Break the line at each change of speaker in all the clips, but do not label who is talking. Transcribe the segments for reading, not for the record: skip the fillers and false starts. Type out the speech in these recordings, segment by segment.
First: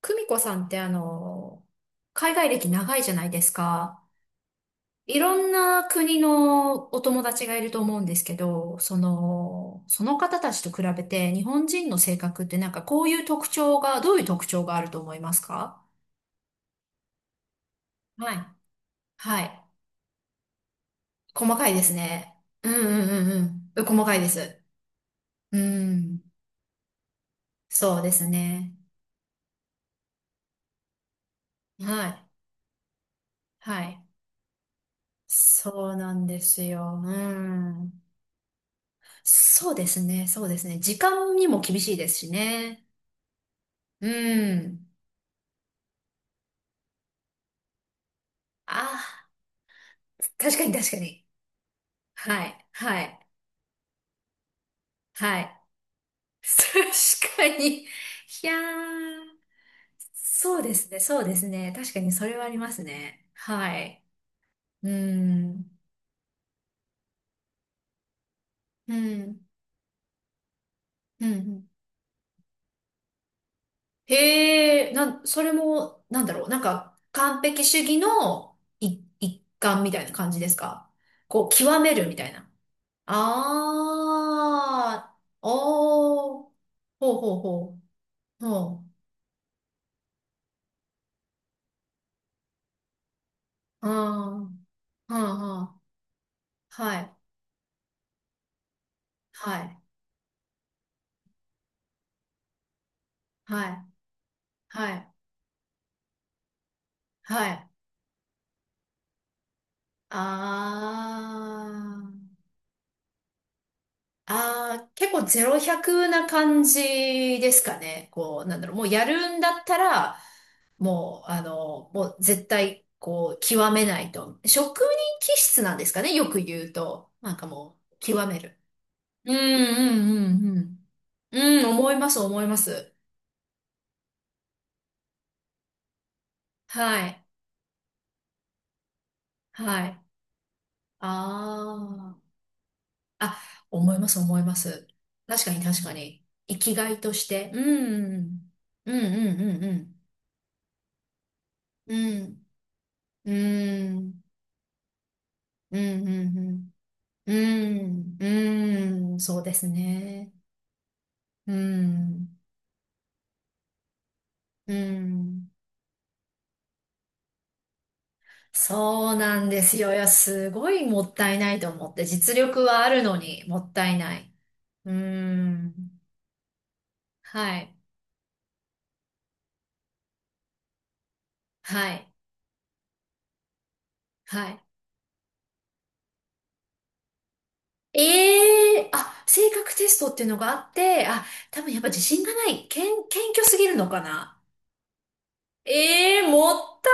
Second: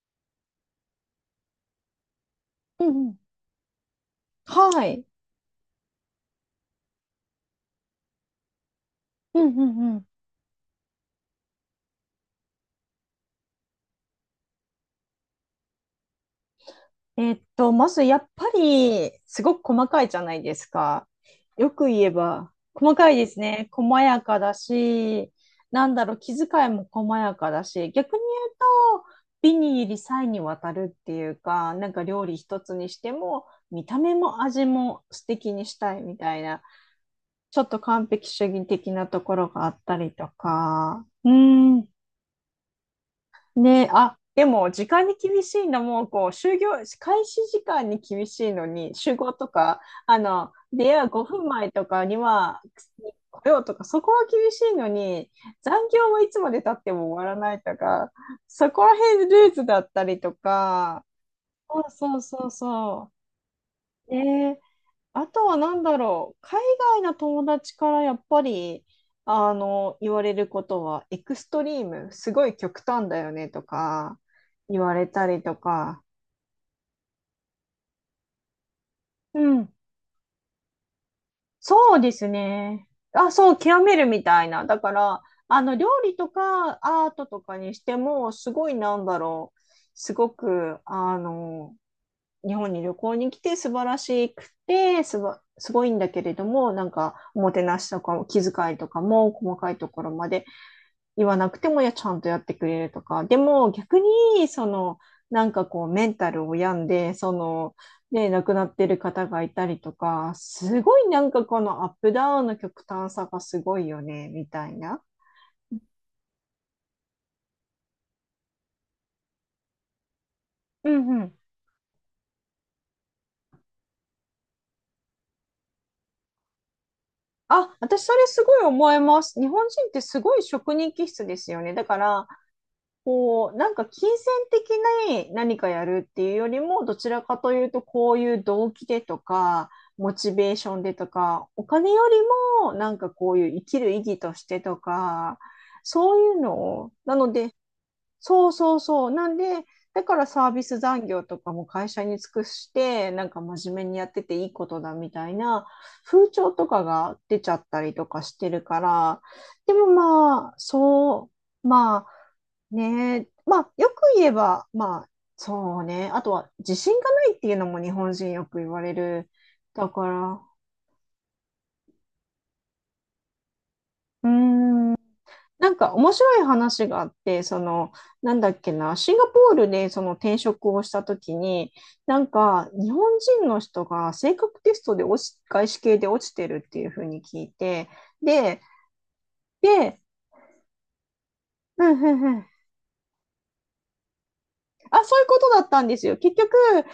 久美子さんって海外歴
う
長
ん
いじ
う
ゃ
ん。
ないですか。
はい。
いろんな国のお友達がいると思うんですけど、そ
うんう
の、
んう
そ
ん。
の方たちと比べて日本人の性格ってなんかこういう特徴が、どういう特徴があると思いますか？
まずやっ
は
ぱ
い。
り、
は
すご
い。
く細かいじゃないですか。
細か
よ
いで
く
す
言え
ね。
ば、
うんう
細
ん
かい
う
ですね。
んうん。
細
細かい
や
で
かだ
す。
し、
う
なんだろう、
ん。
気遣いも細やかだし、
そうで
逆に言
す
う
ね。
と、美に入り細にわたるっていうか、なんか
はい。
料理一つにしても、
は
見た
い。
目も味も素敵にし
そう
たい
な
み
ん
た
で
い
す
な、
よ。う
ちょっと
ん。
完璧主義的なところがあ
そう
っ
で
た
す
り
ね、
と
そうですね。時
か、う
間にも厳
ん。
しいですしね。
ねえ、
う
あ、でも時
ん。
間に厳しいのも、こう、就業、開始時間に厳しいの
あ
に、集
あ、
合とか、
確かに確
出
か
会う
に。
5分前とかに
は
は
い、はい、
来ようとか、そこは厳しいのに、
はい。
残業はいつまで経っ ても終わ
確
ら
か
ないと
に。い
か、
や
そこら辺
ー、
ルーズだったりと
そうですね、
か、
そうですね。
そう
確かに
そう
それ
そ
はあ
う
ります
そ
ね。はい。
う。ねえ、
う
あとは
ん、
何だろう、海外の友達からやっぱり
うん、
言われることは、エ
う
クスト
ん。
リーム、すごい極端だよねとか言
へえ、
われた
そ
り
れ
とか、
も、なんだろう、なんか、完璧主義のい
う
一
ん、
環みたいな感じですか？こう、極め
そう
る
で
みた
す
いな。
ね。あ、そう、極めるみたいな。だか
ああ、
ら、あの料理と
おー、
かア
ほう
ート
ほう
とかに
ほ
しても、
う、
す
ほ
ごい
う、
なんだろう、すごく、日本に旅行に来て素晴らしく
あ
て
あ、
す
は
ごいんだけれども、
あ、
なん
は
か、
い、
おもてなしとか気遣いとかも
は
細かい
い、
ところまで言わなくても、いや、ちゃんとやってくれるとか、で
は
も
い、
逆に、そ
は
の、
い、
なんかこう、メンタルを病んで、そ
はい、
の、ね、亡くなってる方がいたりとか、すごいなんかこ
あ
のアップダ
あ、
ウンの極端さがすごいよね、みた
あ
い
あ、
な。
結構ゼロ百な感じですかね。こう、なんだろう、もうやるんだったら、
うん
も
う
う、
ん。
もう絶対、こう、極めないと。職人気質なんですかね、よく言うと。なんか
あ、
もう、
私そ
極
れ
め
すご
る。
い思いま
うんう
す。日本人ってすご
ん
い
う
職
ん
人気質で
う
す
ん。
よ
うん、
ね。だ
思
か
います、
ら、
思います。
こう、なんか金銭的な何かやるっていうよりも、ど
は
ちら
い、
かというと、こういう動機でとか、
はい。
モチベーションでとか、お金より
あ
も、なんか
あ、
こういう生
あ、
きる
思
意
います、
義と
思い
し
ま
てと
す。
か、
確かに、確か
そう
に。
いうの
生きが
を、
いと
な
し
の
て。
で、
うん、
そうそう
うん、う
そう。なんで、
ん、
だからサービス残業とかも会
う
社に尽く
ん、
して、なん
うん。う
か真面目
ん、
に
う
やって
ん、
ていいことだみたいな
う
風潮と
ん、
かが
うん、う
出ちゃったりと
ん、
かしてるか
うん
ら、
そうです
でも
ね。
まあ、そ
う
う、ま
ん、
あね、まあよく言えば、
う
まあ
ん。
そうね、あとは自信がないっていうのも日本人よく言われ
そう
る。
なんです
だ
よ。い
か
や、
ら、
すごいもったいないと思って。実力はあるのに、もったいな
うー
い。う
ん、な
ん、
んか面白い話があって、
は
そ
い、
の、なんだっけな、シンガポールでその転職をした時に、
はい。
なんか日本人の人が性
は
格
い
テストで落ち、外資系で落ちてるっていうふうに聞いて、で、
ええあ、性格テス
で、
トっていうのがあって、あ、多分やっ
う
ぱ自
んう
信
ん
が
う
な
ん。
い。謙虚すぎるのかな。
あ、そういうことだったんですよ。
ええ
結局、
もった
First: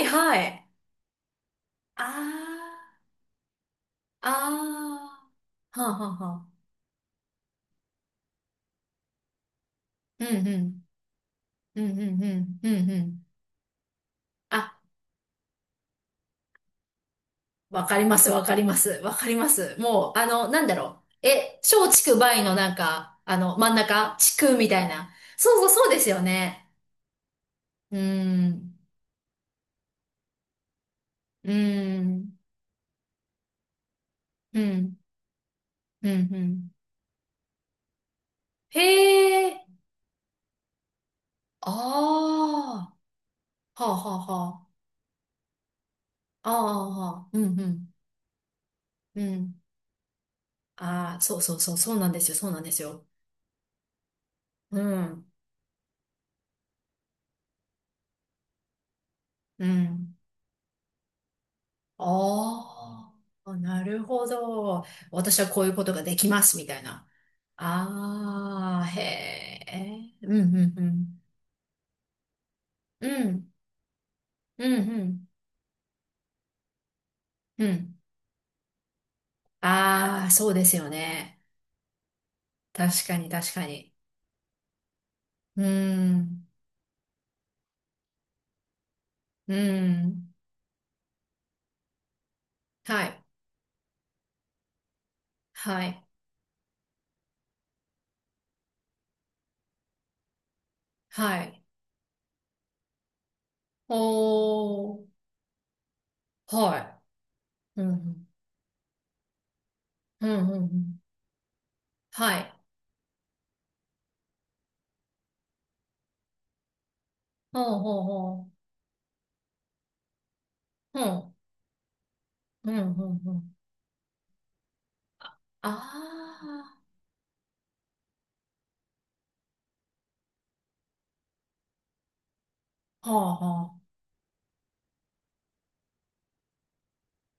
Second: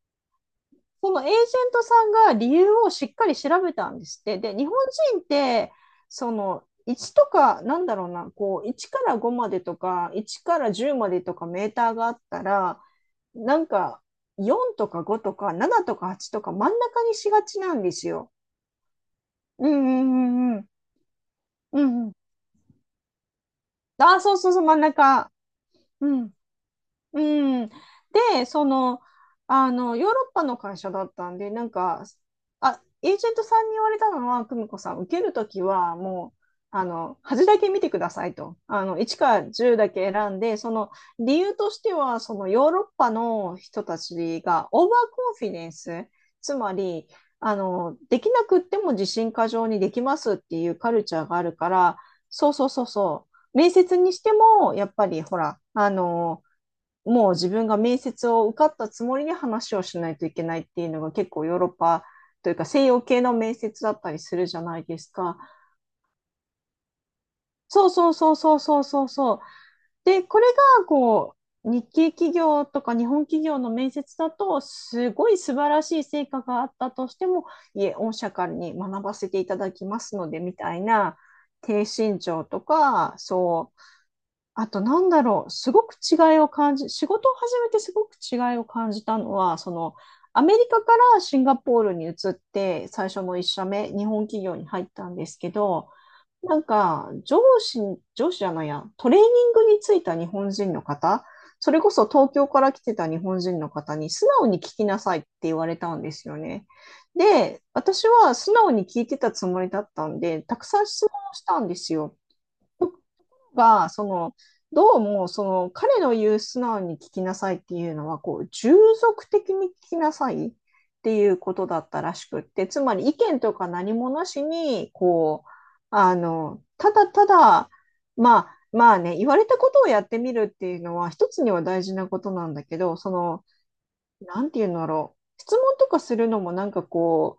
いない。はい。
そのエージェントさんが理由を
あ
しっかり調べたんですって。で、日本人
あ、
って、
ああ、はあ、はあ、
そ
は
の、
あ。
1とか、なんだろうな、こう、1から5までとか、
うん
1
う
から
ん、
10までとかメー
う
ター
ん、う
があっ
ん、う
た
ん、う
ら、
ん、うん。
なんか、4
あ、
とか5とか7とか8とか真ん中にしがちなん
わ
で
かり
す
ます、
よ。
わかります、わかりま
うん
す。
う
もう、あの、
んうん
な
う
ん
ん。
だろう。
う
小
んう
畜
ん。
梅のなんか、真ん中、
あ、そ
地
うそう
区
そう、
み
真
た
ん
いな。
中。
そうそう、そうです
う
よ
ん。
ね。
うん。
うー
で、そ
ん、
の、ヨーロッパの会社だったん
う
で、なん
ー
か、
ん、
あ、エージェントさんに言われたのは、
う
久美子さ
ん、
ん、受けるときは、
うん、う
もう、
ん。
端だけ見てくださいと。
へ
あの、1から
え。
10だけ選んで、その理由
あ
としては、そ
あ、
のヨーロッパの人
はあ
た
はあ
ち
は
が、オーバーコンフィデンス、
あ。あ
つま
あ、
り、
はあうんうん、
できなくっても自
う
信過
ん。
剰にできますっていうカル
あ
チ
あ、
ャー
そ
が
う
ある
そう
か
そう、そ
ら、
うなんですよ、そ
そ
う
う
なん
そ
で
う
す
そう
よ。
そう。面接にしても、
う
やっぱり
ん、
ほら、もう自分が面接を受かったつもりで
う
話をしな
ん。
いといけないっていうのが結構ヨーロッパというか西洋
あ
系の面
あ、な
接だっ
る
たり
ほ
するじゃない
ど。
ですか。
私はこういうことができます、みたいな。
そうそうそうそうそ
あ
う
あ、へ
そうそう。
え、
で、
う
これ
んうん
が
う
こう日系企業とか日
ん。う
本企
ん、
業の面接だと
うんう
す
ん、
ごい素晴らしい成果があったとしても、
う
いえ、
ん。
御社からに学ばせていただきます
ああ、
ので
そう
み
で
た
す
い
よ
な
ね。
低身長と
確
か、
かに、確か
そう。
に。
あと、なんだろう、
う
すごく違い
ん、
を感じ、仕事を始めてすごく違いを感じたの
う
は、その、
ん。
アメリカからシンガポールに移って、
は
最
い、
初の1社目、日本企業に入ったんですけ
は
ど、
い、
なんか、上司、上司じゃないや、トレーニングについた日本人の方、
はい。
それこそ東京から来てた日本人の
お
方に素直に聞きな
ー。
さいって言われたんですよね。
は
で、
い。う
私
ん。
は素直に聞いてたつもりだったん
うん、
で、
うん、
た
う
くさん
ん。
質問をしたんですよ。
はい。
が、その、どうも、その、彼の言う素直に聞きなさい
ほ
っ
う
ていう
ほう
のは、こう、
ほ
従属的に聞きなさいっ
う。ほう
てい
ん。
うことだったらしくって、
うん、う
つまり意
ん、う
見と
ん。
か何もなしに、こう、
あ
ただただ、まあ、まあね、言われたことをやってみるっていうのは、一つには大事なことなんだけど、
あ。
そ
は
の、
あ、はあ。
なんていうんだろう。質問とかするのもなんかこ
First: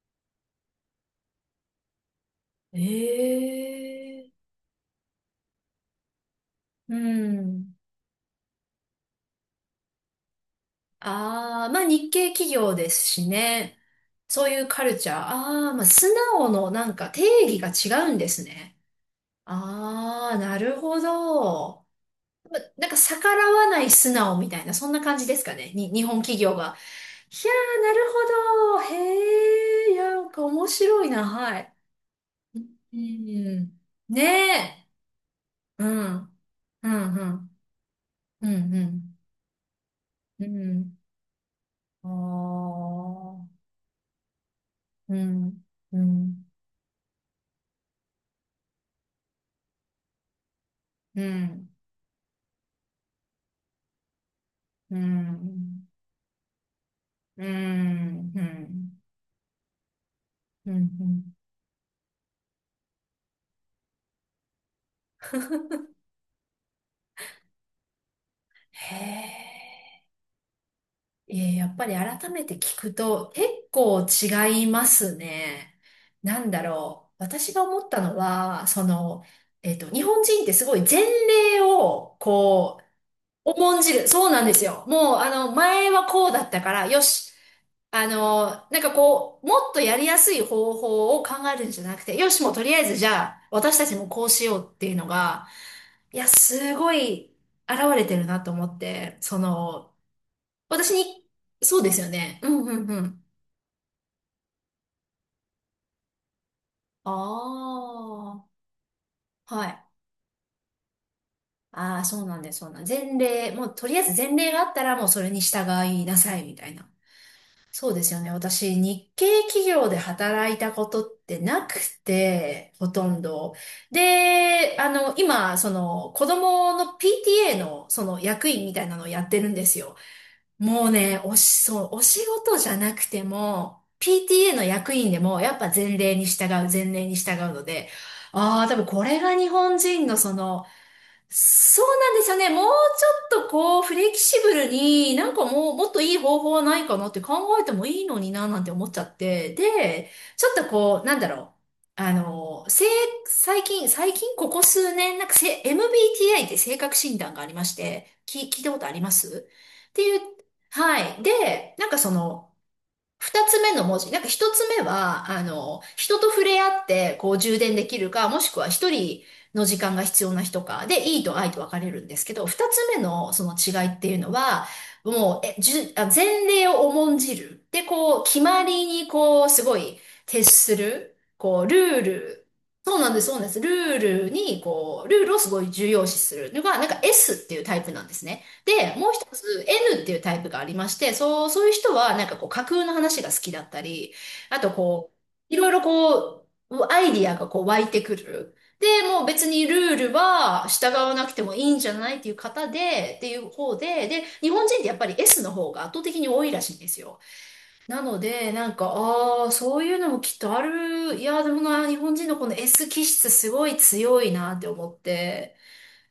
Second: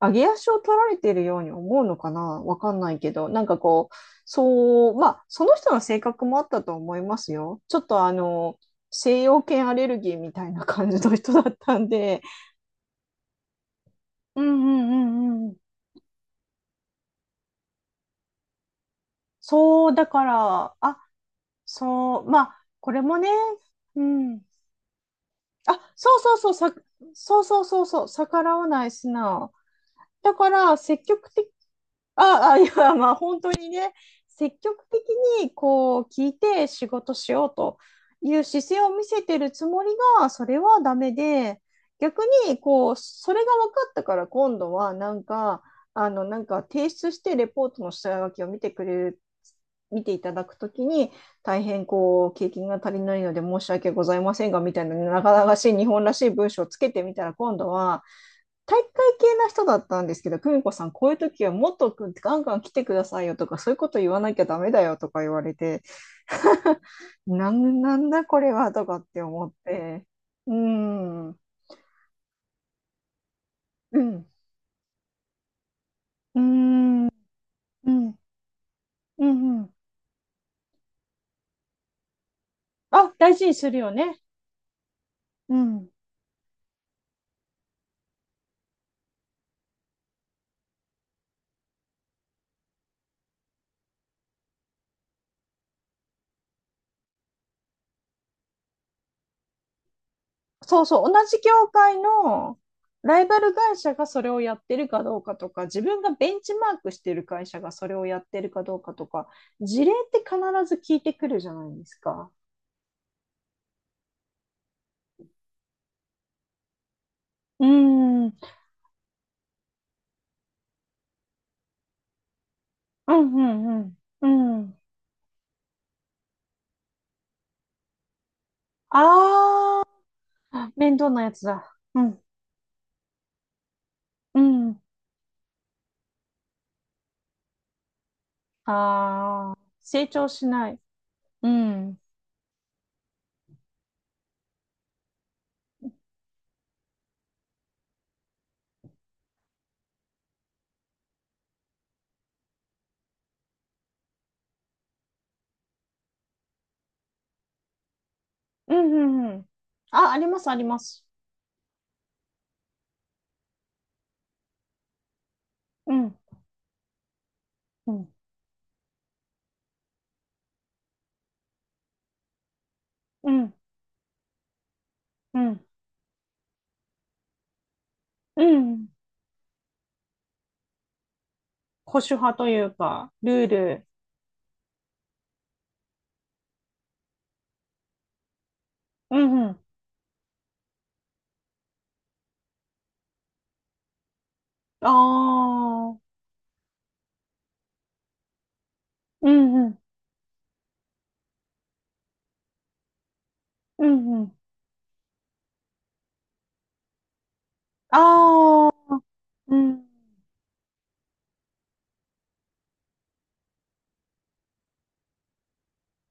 う、上げ足を取られてるように思うのかなわかんないけど、なんかこう、
ええ。
そう、まあ、その人の性格もあったと
う
思いますよ。
ん。
ちょっと西洋犬アレルギーみたいな感じの人だっ
ああ、
た
まあ
ん
日
で、
系企業ですしね。
うん
そういう
う
カルチャー。
ん
あ
うんうん。
あ、まあ素直のなんか定義が違うんですね。
そう、だか
ああ、な
ら、
るほ
あ、
ど。
そう、ま
ま、
あ、
なん
こ
か
れもね、
逆らわない
う
素直
ん。
みたいな、そんな感じですかね。
あ、
に、日
そ
本
うそう
企
そ
業
う、
が。
そう
いや
そう
ー、
そう
な
そう、
る
逆らわ
ほ
ない
ど。へ
素直。
え、いや、なん
だ
か
か
面
ら、積
白いな。
極的
はい。
ああ、いや、
う
まあ本当に
ん。
ね、
ね
積極
え。
的に
う
こう聞い
ん。
て仕
う
事
ん、う
しよう
ん。
という
う
姿勢を見
ん、
せてるつもりが、そ
うん。
れ
う
はダ
ん。
メで、
あ
逆にこう、それが
あ。
分かったから今度はな
う
んか、
ん。う
な
ん。
んか提出してレポートの下書きを見てくれる、見ていただくときに、
う
大
ん。
変こう、経験が足りないので申し訳ございませんが、みたいな、
う
なかなかしい
ん。
日本らしい文章をつけてみたら、
う
今度は、
ん。う
体育
ん。
会系な人だったんですけど、久美
う
子
ん。う
さん、こういう
ん
時はもっとガンガン来てくださいよとか、そういうこと言わなきゃダメだよとか言われて、なんだこれはと
へ
かって思っ
え。
て、うーん、う
え
ん、
ーやっぱり改めて聞くと結構
う
違いますね。な
ん、う
んだろ
ん、
う。私が思ったのは、その、
うん、うん。
日本人ってすごい前例を、こ
あ、大事
う、
にする
重ん
よ
じる。
ね。
そうなんですよ。もう、
うん。
前はこうだったから、よし。なんかこう、もっとやりやすい方法を考えるんじゃなくて、よし、もうとりあえずじゃあ、私たちもこうしようっていうのが、いや、すごい現れてるなと思って、その、
そう
私
そう、
に、
同じ業
そうで
界
すよね。う
の
んうんう
ラ
ん。
イバル会社がそれをやってるかどうかとか、自分がベンチマークしてる会社が
あ
それをやってるかどうかとか、
あ、はい。
事例って必ず聞いてくるじゃないです
ああ、そう
か。
なんです、そうなんです。前例、もうとりあえず前例があったらもうそれに従いなさいみたいな。
うー
そうですよね。
ん
私、日系企業で働いたことってなくて、ほと
う
ん
んう
ど。
んうん。う
で、
ん。
今、子供の PTA の、役員みたいなのをやってるんです
あ
よ。
あ、
もう
面倒
ね、
なやつだ。
そう、お
う
仕
ん。
事じゃなくても、
う
PTA の
ん。
役員でも、やっぱ前例に従う、前例に従うので、ああ、多分これが日
ああ、
本人
成
の
長
そ
し
の、
ない。うん。
そう
うん
なんですよね。もうちょっとこう、フレキシブルに、なんかもう、もっといい方法はないかなって考えてもいいのにな、なんて思っちゃって。で、ちょっとこう、なんだろう。あの、せい、最近ここ数年、なんかせ、MBTI って性格診断がありまして、聞いた
う
ことありま
んう
す
ん。
って
あ、
い
あ
う、
ります、ありま
は
す。
い。で、なんかその、二つ目の文字。なんか一つ目は、
うん。
人と触れ合って、こう充電で
う
きる
ん。
か、もしくは一人の時間が必要な人か、で、いいと愛と分かれるんですけど、二つ目
う
のそ
ん。
の違いっていうのは、
う
もう、え、
ん。
じゅ、あ、前例を重んじる。で、こう、決
う
まり
ん。
に、こう、すごい、徹する。こう、ル
保
ー
守派
ル。
という
そうな
か、
んです、そう
ル
なんで
ー
す。
ル。
ルールをすごい重要視するのが、なんか S っていうタイプなんですね。で、もう
う
一
んうん。
つ N っていうタイプがありまして、そう、そういう人はなんかこう架空の話が好きだったり、あと
あ
こう、いろいろ
あ、
こう、アイディアがこう湧いてくる。で、もう
う
別
ん
に
う
ル
ん。
ールは従わなくてもいいんじゃないっていう方で、
うんう
で、
ん。
日本人ってやっぱり S の方が圧倒的に多いらしいんですよ。なので、な
ああ、
んか、ああ、
う
そう
ん。
いうのもきっとある。いや、でもな、日本人のこの S 気質すごい強いなって思って。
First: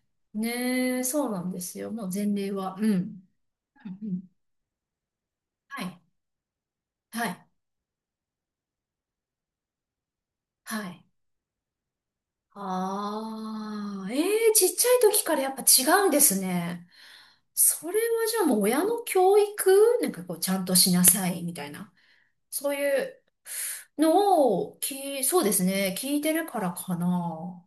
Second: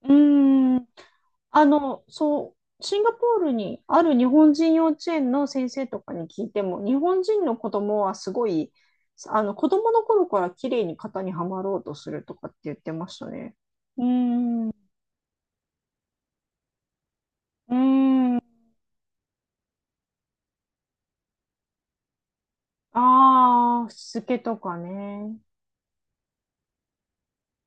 うん。
ねえ、そうなんですよ。もう前例
そ
は。う
う、
ん。う
シンガポ
ん
ールにあ
う
る日
ん
本人幼稚園の先
は
生と
い、
かに聞いても、日本
は
人
い、
の子供はすごい、子供の頃から綺
は
麗に
い。
型にはまろうとするとかって言ってましたね。うー
ああ、ええち
ん、
っ
う
ちゃい時からやっぱ違うんですね。
ー
それはじゃ
ん、
あもう親の教育なんかこうちゃんとしなさいみたいな。そういう
ああ、しつけ
の
と
を
かね。
そうですね。聞いてるからかな。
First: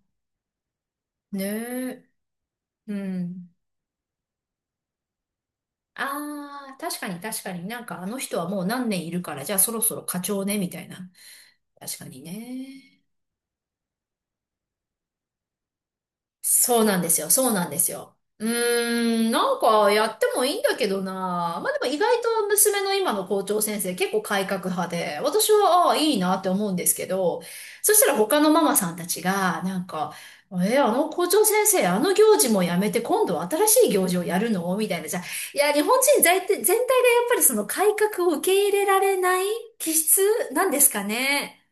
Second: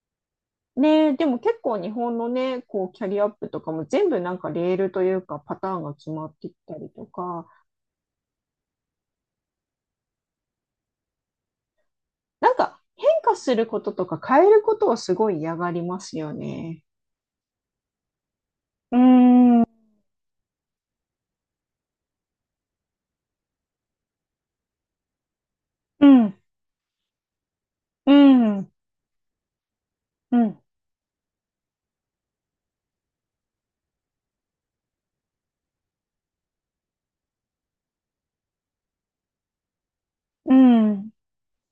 ねえ、でも
ね
結構日
え。
本のね、こう、
う
キャリアアップ
ん。
とかも全部レールというかパターンが決まってき
ああ、
たり
確
と
かに確
か、
かになんかあの人はもう何年いるからじゃあそろそろ課長ねみたいな。確かにね。
変化することとか変えることをすごい嫌がりますよ
そ
ね。
うなんですよ。そうなんですよ。う
うー
ーん、なん
ん
かやってもいいんだけどな。まあでも意外と娘の今の校長先生結構改革派で、私はああ、
う
いいな
ん、
って思うんですけど、そした
う
ら他のマ
ん、
マさんたちが、なんか、
うん、
あの校長先生、あの行事もやめて今度は新しい行事をやるのみたいな。じゃあ、いや、日本人全体がやっぱりその改革を受け入れられない気質
う
なんですか
ん。
ね。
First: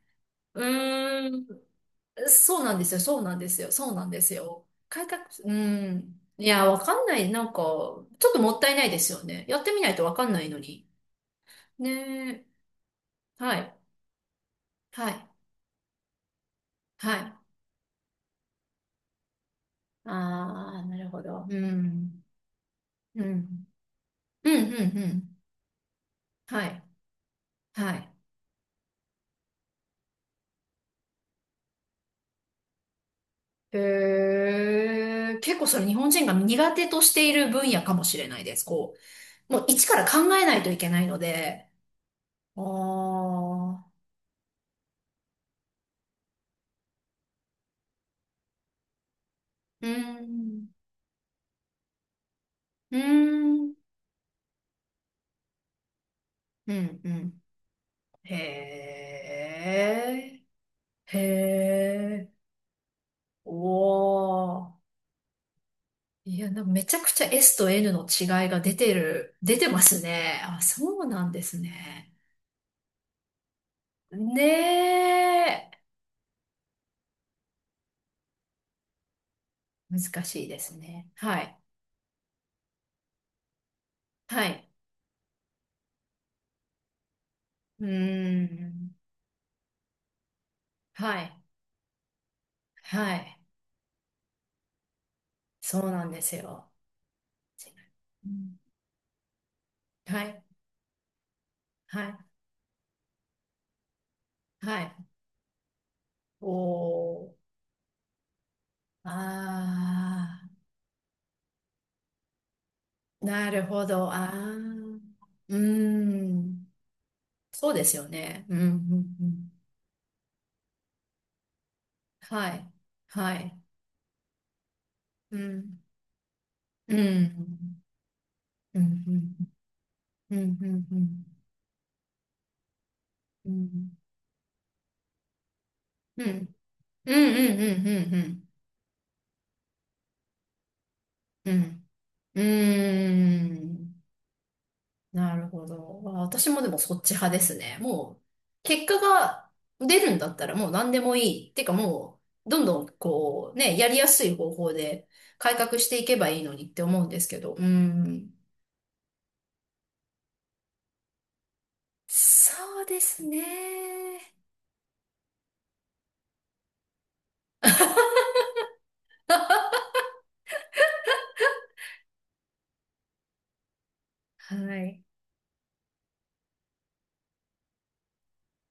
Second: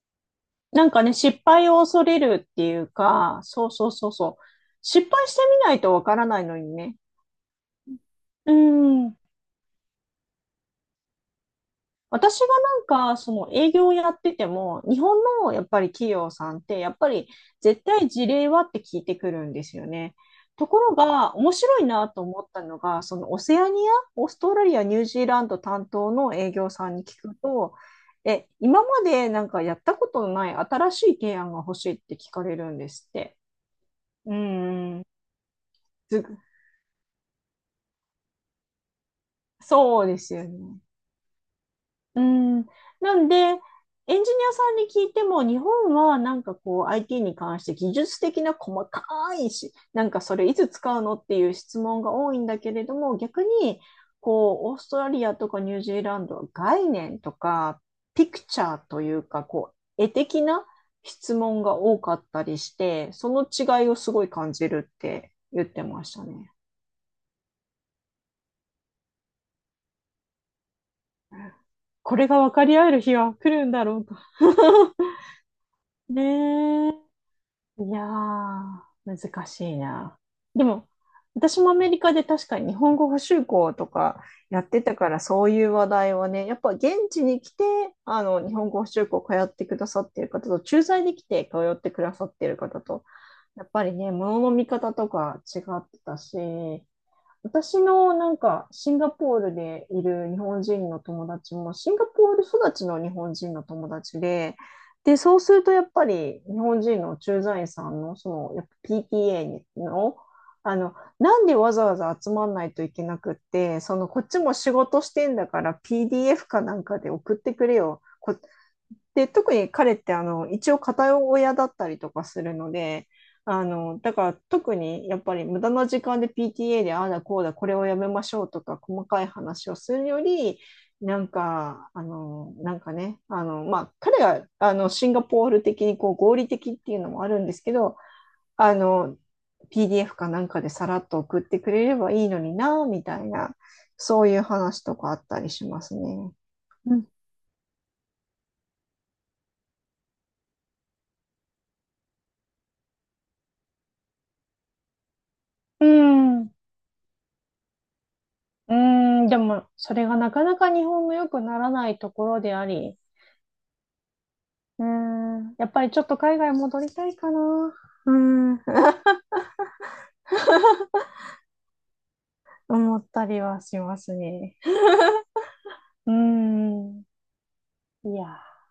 う
なんかね、
ー
失
ん。
敗を恐れるっ
そう
て
な
い
んで
う
すよ、そうなん
か、
です
そう
よ、
そ
そ
う
うな
そ
ん
う
です
そう。
よ。改
失
革、
敗して
う
みないとわか
ん。
らない
い
の
や、
に
わ
ね。
かんない。なんか、ちょっと
う
もったいないです
ん、
よね。やってみないとわかんないのに。ね
私
え。
が、その
は
営
い。
業をやってても、日
は
本
い。
のやっぱり企業さんって、やっぱ
はい。
り
あ
絶対事例はって聞いてくるんですよね。とこ
あ、
ろ
なるほ
が、
ど。
面
う
白いなと
ん。
思ったのが、そ
う
のオセ
ん。
アニア、オース
うん、
トラリ
う
ア、ニ
ん、
ュー
う
ジー
ん。
ランド担当の営
は
業
い。
さんに聞くと、
はい。
今までやったことのない新しい提案が欲しいって聞かれるんですって。う
へ
ん
え、結構それ日本人が
す
苦手としている分野かもしれないです。こう、もう一から
そうで
考
すよ
えないとい
ね。
けないので。
う
あ
ん。なんで、
あ、
エンジニアさんに聞いても、日本はこう IT に関して技術的な細かいし、
う
それい
ん。
つ使うのっていう質問が多いんだけれど
う
も、逆
ん。
にこうオーストラリアとかニュージーランドは
う
概
ん、う
念と
ん。
かピ
へ
クチャーというか、こう絵的
え、
な
へ
質問が多かっ
え、
たりして、その
お
違いをすごい感じ
ー。
るって言ってました
いや、
ね。
なんかめちゃくちゃ S と N の違いが出てますね。あ、そうなんですね。
これが分かり合える日は来るんだろうか。
ねえ、
ねえ。いやー、難しいな。
難しいで
で
す
も、
ね。はい、
私もアメリカで確かに日本語補習校とか
は
やっ
い、
てたから、そういう話題はね、やっぱ現地に来て、
うー
日本語補
ん、
習校通ってくださってる方と、駐在
は
で来
い、
て通ってくださってる方
は
と、
い、
やっぱりね、ものの見方とか違
そ
っ
う
て
なん
た
です
し、
よ。
私の
うん
シンガポールでい
は
る日
い、
本人の友達もシン
は
ガポ
い、
ール育ちの日本人の友達で、
はい、
で、そうするとやっぱり
お
日本人の
ー、
駐在員さんのそのやっぱ PTA の、
あ
なんでわざわざ集まんないといけな
ー、
くっ
なる
て、
ほ
その
ど、
こっ
あ
ちも仕
ー、
事してんだ
うー
から PDF か
ん。
なんかで送ってく
そう
れ
です
よ。
よね。うん、うん、う
で、
ん。
特に彼って一応片親だったりとかす
は
るの
い。
で、
はい。
だから特にやっぱ
う
り無駄
ん。
な時間で PTA で
う
ああだこうだこれ
ん。
をやめましょうとか
う
細かい
ん。
話をするよ
うん。うん。
り
うん。う
ま
ん。
あ、彼がシンガポール的にこう
う
合理
ん。
的っていうの
うん。う
もあるんですけど
ん。うん。
あの PDF かなんかでさらっと送っ
う
てくれ
ん。
ればいいの
う
になみたいな、
ん。
そういう話とかあっ
な
た
る
り
ほ
します
ど。
ね。
私もでも
う
そっ
ん。
ち派ですね。もう、結果が出るんだったらもう何でもいい。ってかもう、どんどんこう、ね、やりやすい方法で改革
う
していけばいい
ん
のにって思うんですけど。うん。
うーん、でも、それがなかなか日本の良くならないところであ
そう
り、
ですね。
うーん、やっぱりちょっと海外戻りたいかな。うーん、思ったりはします
は
ね。
い。
うーん、いやー。